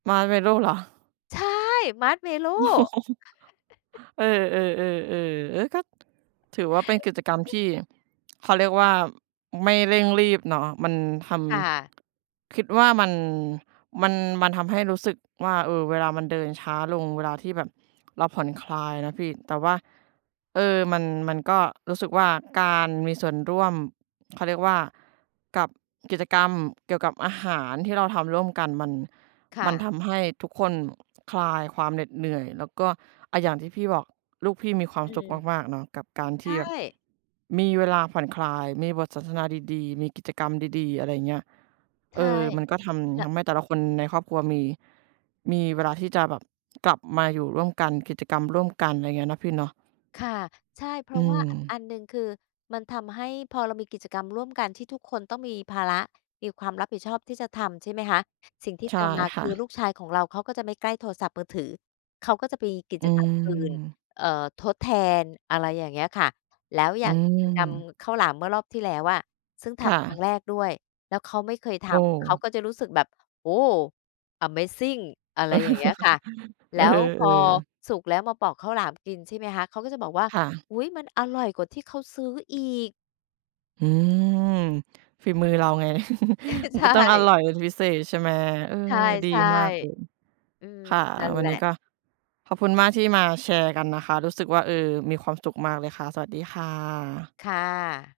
Marshmallow เหรอ? ใช่ Marshmallow เออ ๆ ๆ ๆ เออ ก็ ถือว่าเป็นกิจกรรมที่ เขาเรียกว่าไม่เร่งรีบเนาะ มันทค่ะ ำ คิดว่ามัน มัน มันทำให้รู้สึกว่า เออ เวลามันเดินช้าลง เวลาที่แบบเราผ่อนคลายนะพี่ แต่ว่า เออ มัน มันก็รู้สึกว่า การมีส่วนร่วม เขาเรียกว่า กับกิจกรรมเกี่ยวกับอาหารที่เราทำร่วมกัน มัน คม่ันะ ทำให้ทุกคนคลายความเหน็ดเหนื่อย แล้วก็ อะ อย่างที่พี่บอก ลูกพี่มีความอืสุขม มาก ๆ เนาะ กับการใทชี่แบบ ่ มีเวลาผ่อนคลาย มีบทสนทนาดี ๆ มีกิจกรรมดี ๆ อะไรอย่างเงี้ย ใชเอ่ อ มันก็ทแลำ ้ทว ำให้แต่ละคนในครอบครัว มี มีเวลาที่จะแบบกลับมาอยู่ร่วมกัน กิจกรรมร่วมกัน อะไรอย่างเงี้ย เนาะพี่เนาะ ค่ะ ใช่ เพอรืาะว่าม อันหนึ่ง คือมันทำให้ พอเรามีกิจกรรมร่วมกันที่ทุกคนต้องมีภาระ มีความรับผิดชอบที่จะทำ ใช่ไหมคะ? สิ่งที่ใชต่ามมา คค่ือะ ลูกชายของเรา เขาก็จะไม่ใกล้โทรศัพท์มือถือ เขาก็จะมีกิอืจกรรมอื่น ม เอ่อ ทดแทน อะไรอย่างเงี้ยค่ะ แล้วออยื่างกิจกรรมม ข้าวหลาม เมื่อรอบที่แล้วอะ ซึ่งทค่ำครั้งะ แรกด้วย แล้วเขาไม่เคยทโอ้ ำ เขาก็จะรู้สึกแบบ โอ้โฮ! อะเมซิง อะไรอย่างเงี้ยค่ะ เแลอ้อ วพเอออ สุกแล้ว มาปอกข้าวหลามกิน ใช่ไหมคะ เขาก็จะบอกว่า ค่ะ อุ๊ย! มันอร่อยกว่าที่เขาซื้ออีก อืม ฝีมือเราไง มัในชก็ต้องอ่ ร่อยเป็นพิเศษ ใช่ไหม? เออ ใดีช่ มากเลย ๆ อืม ค่ะ นั่นวัแหนลนี้ะ ก็ ขอบคุณมากที่มาแชร์กันนะคะ รู้สึกว่า เออ มีความสุขมากเลยค่ะ สวัสดีค่ะ ค่ะ